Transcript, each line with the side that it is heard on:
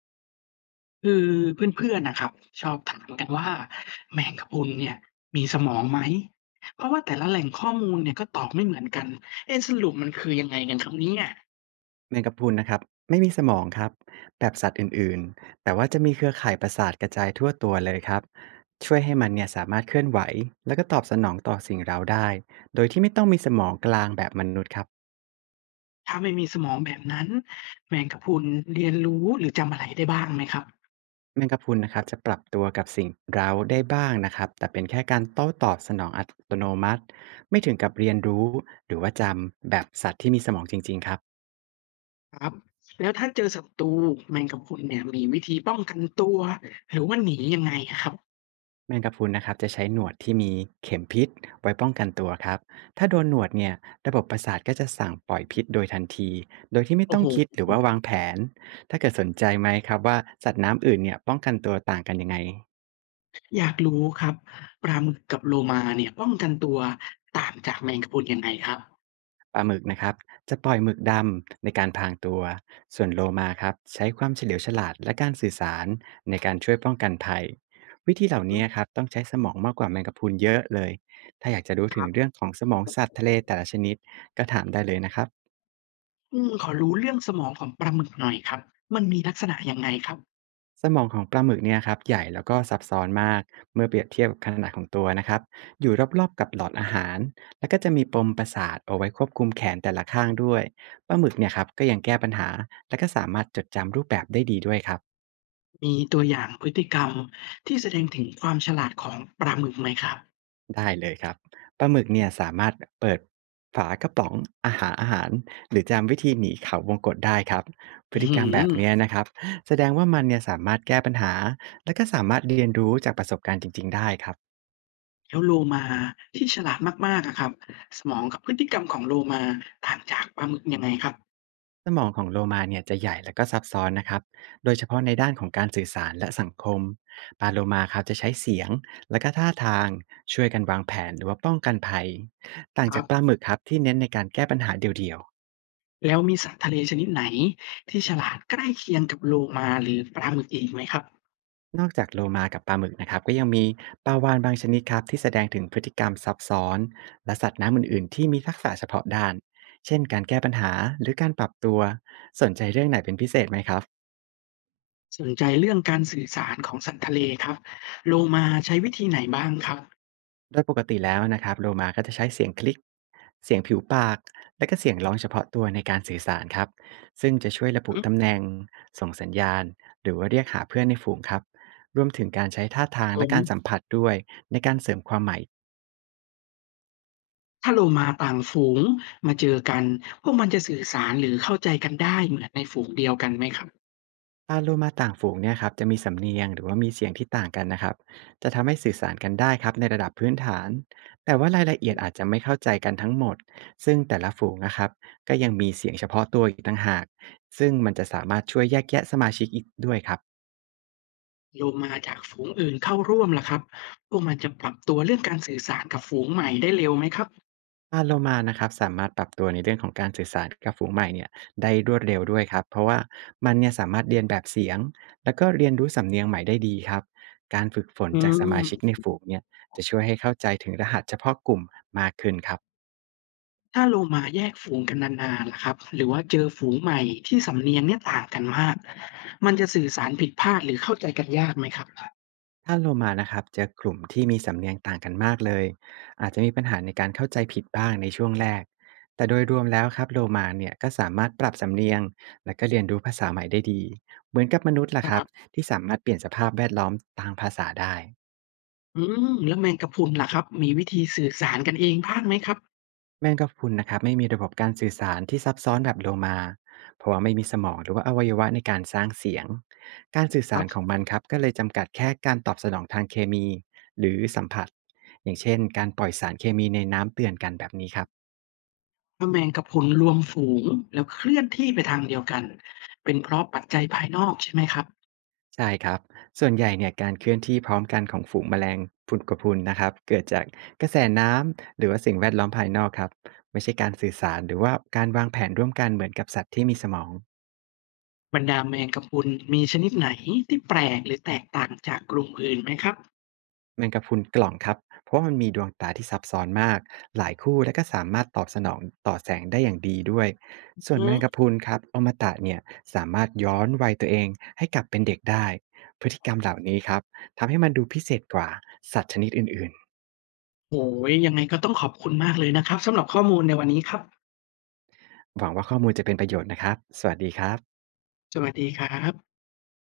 left: คือเพื่อนๆน่ะครับชอบถามกันว่าแมงกะพรุนเนี่ยมีสมองไหมเพราะว่าแต่ละแหล่งข้อมูลเนี่ยก็ตอบไม่เหมือนกันเอ๊ะสรุปมันคือยังไงกันครับเนี่ย
right: แมงกะพรุนนะครับไม่มีสมองครับแบบสัตว์อื่นๆแต่ว่าจะมีเครือข่ายประสาทกระจายทั่วตัวเลยครับช่วยให้มันเนี่ยสามารถเคลื่อนไหวแล้วก็ตอบสนองต่อสิ่งเร้าได้โดยที่ไม่ต้องมีสมองกลางแบบมนุษย์ครับ
left: ถ้าไม่มีสมองแบบนั้นแมงกะพรุนเรียนรู้หรือจำอะไรได้บ้างไหมครับ
right: แมงกะพรุนนะครับจะปรับตัวกับสิ่งเร้าได้บ้างนะครับแต่เป็นแค่การโต้ตอบสนองอัตโนมัติไม่ถึงกับเรียนรู้หรือว่าจำแบบสัตว์ที่มีสมองจริงๆครับ
left: ครับแล้วถ้าเจอศัตรูแมงกะพรุนเนี่ยมีวิธีป้องกันตัวหรือว่าหนียังไงอะครับ
right: แมงกะพรุนนะครับจะใช้หนวดที่มีเข็มพิษไว้ป้องกันตัวครับถ้าโดนหนวดเนี่ยระบบประสาทก็จะสั่งปล่อยพิษโดยทันทีโดยที่ไม่
left: โอ้
right: ต้อง
left: โฮ
right: คิดหรือว่าวางแผนถ้าเกิดสนใจไหมครับว่าสัตว์น้ำอื่นเนี่ยป้องกันตัวต่างกันยังไง
left: อยากรู้ครับปลาหมึกกับโลมาเนี่ยป้องกันตัวต่างจากแมงกะพรุนยังไงครับ
right: ปลาหมึกนะครับจะปล่อยหมึกดำในการพรางตัวส่วนโลมาครับใช้ความเฉลียวฉลาดและการสื่อสารในการช่วยป้องกันภัยวิธีเหล่า
left: อือ
right: นี้ครับต้องใช้สมองมากกว่าแมงกะพรุนเยอะเลยถ้าอยากจะรู้
left: ค
right: ถึง
left: รับ
right: เรื่องของสมองสัตว์ทะเลแต่ละชนิดก็ถามได้เลยนะครับ
left: ขอรู้เรื่องสมองของปลาหมึกหน่อยครับ มันมีลักษณะยังไงครับ
right: สมองของปลาหมึกเนี่ยครับใหญ่แล้วก็ซับซ้อนมากเมื่อเปรียบเทียบกับขนาดของตัวนะครับอยู่รอบๆกับหลอดอาหารแล้วก็จะมีปมประสาทเอาไว้ควบคุมแขนแต่ละข้างด้วยปลาหมึกเนี่ยครับก็ยังแก้ปัญหาและก็สามารถจดจำรูปแบบได้ดีด้วยครับ
left: มีตัวอย่างพฤติกรรมที่แสดงถึงความฉลาดของปลาหมึกไหมครับ
right: ได้เลยครับปลาหมึกเนี่ยสามารถเปิดฝากระป๋องอาหารหรือจำวิธีหนีเขาวงกฏได้ครับพฤ
left: อื
right: ติกรรมแบ
left: ม
right: บเนี้ยนะครับแสดงว่ามันเนี่ยสามารถแก้ปัญหาและก็สามารถเรียนรู้จากประสบการณ์จริงๆได้ครับ
left: แล้วโลมาที่ฉลาดมากๆอะครับสมองกับพฤติกรรมของโลมาต่างจากปลาหมึกยังไงครับ
right: สมองของโลมาเนี่ยจะใหญ่และก็ซับซ้อนนะครับโดยเฉพาะในด้านของการสื่อสารและสังคม ปลาโลมาครับจะใช้เสียงและก็ท่าทางช่วยกันวางแผนหรือว่าป้องกันภัยต่าง
left: ครั
right: จากปลา
left: บ
right: หมึกครับที่เน้นในการแก้ปัญหาเดี่ยว
left: แล้วมีสัตว์ทะเลชนิดไหนที่ฉลาดใกล้เคียงกับโลมาหรือปลาหมึกอีกไหมครับ
right: ๆ นอกจากโลมากับปลาหมึกนะครับก็ยังมีปลาวาฬบางชนิดครับที่แสดงถึงพฤติกรรมซับซ้อนและสัตว์น้ำอื่นๆที่มีทักษะเฉพาะด้านเช่นการแก้ปัญหาหรือการปรับตัวสนใจเรื่องไหนเป็นพิเศษไหมครับ
left: สนใจเรื่องการสื่อสารของสัตว์ทะเลครับโลมาใช้วิธีไหนบ้างครับ
right: โดยปกติแล้วนะครับโลมาก็จะใช้เสียงคลิกเสียงผิวปากและก็เสียงร้องเฉพาะตัวในการสื่อสารครับซึ่งจะช่วยระบุ
left: อื
right: ตำ
left: ม
right: แหน่งส่งสัญญาณหรือว่าเรียกหาเพื่อนในฝูงครับรวมถึงการใช้ท่า
left: ครั
right: ทา
left: บ
right: ง
left: ผ
right: และการสัม
left: ม
right: ผัสด้วยในการเสริมความหมาย
left: ถ้าโลมาต่างฝูงมาเจอกันพวกมันจะสื่อสารหรือเข้าใจกันได้เหมือนในฝูงเดียวกันไหมครับ
right: ปลาโลมาต่างฝูงเนี่ยครับจะมีสำเนียงหรือว่ามีเสียงที่ต่างกันนะครับจะทำให้สื่อสารกันได้ครับในระดับพื้นฐานแต่ว่ารายละเอียดอาจจะไม่เข้าใจกันทั้งหมดซึ่งแต่ละฝูงนะครับก็ยังมีเสียงเฉพาะตัวอีกต่างหากซึ่งมันจะสามารถช่วยแยกแยะสมาชิกอีกด้วยครับ
left: โลมาจากฝูงอื่นเข้าร่วมล่ะครับพวกมันจะปรับตัวเรื่องการสื่อสารกับฝูงใหม่ได้เร็วไหมครับ
right: ปลาโลมานะครับสามารถปรับตัวในเรื่องของการสื่อสารกับฝูงใหม่เนี่ยได้รวดเร็วด้วยครับเพราะว่ามันเนี่ยสามารถเรียนแบบเสียงแล้วก็เรียนรู้สำเนียงใหม่ได้ดีครับการฝึกฝน
left: อื
right: จากสมาชิกใน
left: ม
right: ฝูงเนี่ยจะช่วยให้เข้าใจถึงรหัสเฉพาะกลุ่มมากขึ้นครับ
left: ถ้าโลมาแยกฝูงกันนานๆล่ะครับหรือว่าเจอฝูงใหม่ที่สำเนียงเนี่ยต่างกันมากมันจะสื่อสารผิดพลาดหรือเข้าใจกันยากไหมครับ
right: ถ้าโลมานะครับเจอกลุ่มที่มีสำเนียงต่างกันมากเลย อาจจะมีปัญหาในการเข้าใจผิดบ้างในช่วงแรก แต่โดยรวมแล้วครับโลมาเนี่ยก็สามารถปรับสำเนียงและก็เรียนรู้ภาษาใหม่ได้ดี เหมือนกับมนุษย์ล่ะ
left: ค
right: ครั
left: รั
right: บ
left: บ
right: ที่สามารถเปลี่ยนสภาพแวดล้อมทางภาษาได้
left: อืแล้วแมงกะพรุนล่ะครับมีวิธีสื่อสารกันเองบ้างไหมครับ
right: แมงกะพรุนนะครับไม่มีระบบการสื่อสารที่ซับซ้อนแบบโลมาเพราะว่าไม่มีสมองหรือว่าอวัยวะในการสร้างเสียงการสื่อ
left: ค
right: สา
left: รั
right: รข
left: บ
right: องมันครับก็เลยจำกัดแค่การตอบสนองทางเคมีหรือสัมผัสอย่างเช่นการปล่อยสารเคมีในน้ำเตือนกันแบบนี้ครับ
left: ถ้าแมงกะพรุนรวมฝูงแล้วเคลื่อนที่ไปทางเดียวกันเป็นเพราะปัจจัยภายนอกใช่ไหมครับ
right: ใช่ครับส่วนใหญ่เนี่ยการเคลื่อนที่พร้อมกันของฝูงแมลงพุนกระพรุนนะครับเกิดจากกระแสน้ำหรือว่าสิ่งแวดล้อมภายนอกครับไม่ใช่การสื่อสารหรือว่าการวางแผนร่วมกันเหมือนกับสัตว์ที่มีสมอง
left: บรรดาแมงกะพรุนมีชนิดไหนที่แปลกหรือแตกต่างจากกลุ่มอื่นไหมครับ
right: แมงกะพรุนกล่องครับเพราะว่ามันมีดวงตาที่ซับซ้อนมากหลายคู่และก็สามารถตอบสนองต่อแสงได้อย่างดีด้วยส่
left: อื
right: วน
left: อ
right: แมงกะพรุนครับอมตะเนี่ยสามารถย้อนวัยตัวเองให้กลับเป็นเด็กได้พฤติกรรมเหล่านี้ครับทำให้มันดูพิเศษกว่าสัตว์ชนิดอื่น
left: โอ้ยยังไงก็ต้องขอบคุณมากเลยนะครับสำหรับข้อมูลในวันนี้ครับ
right: ๆหวังว่าข้อมูลจะเป็นประโยชน์นะครับสวัสดีครับ
left: สวัสดีครับ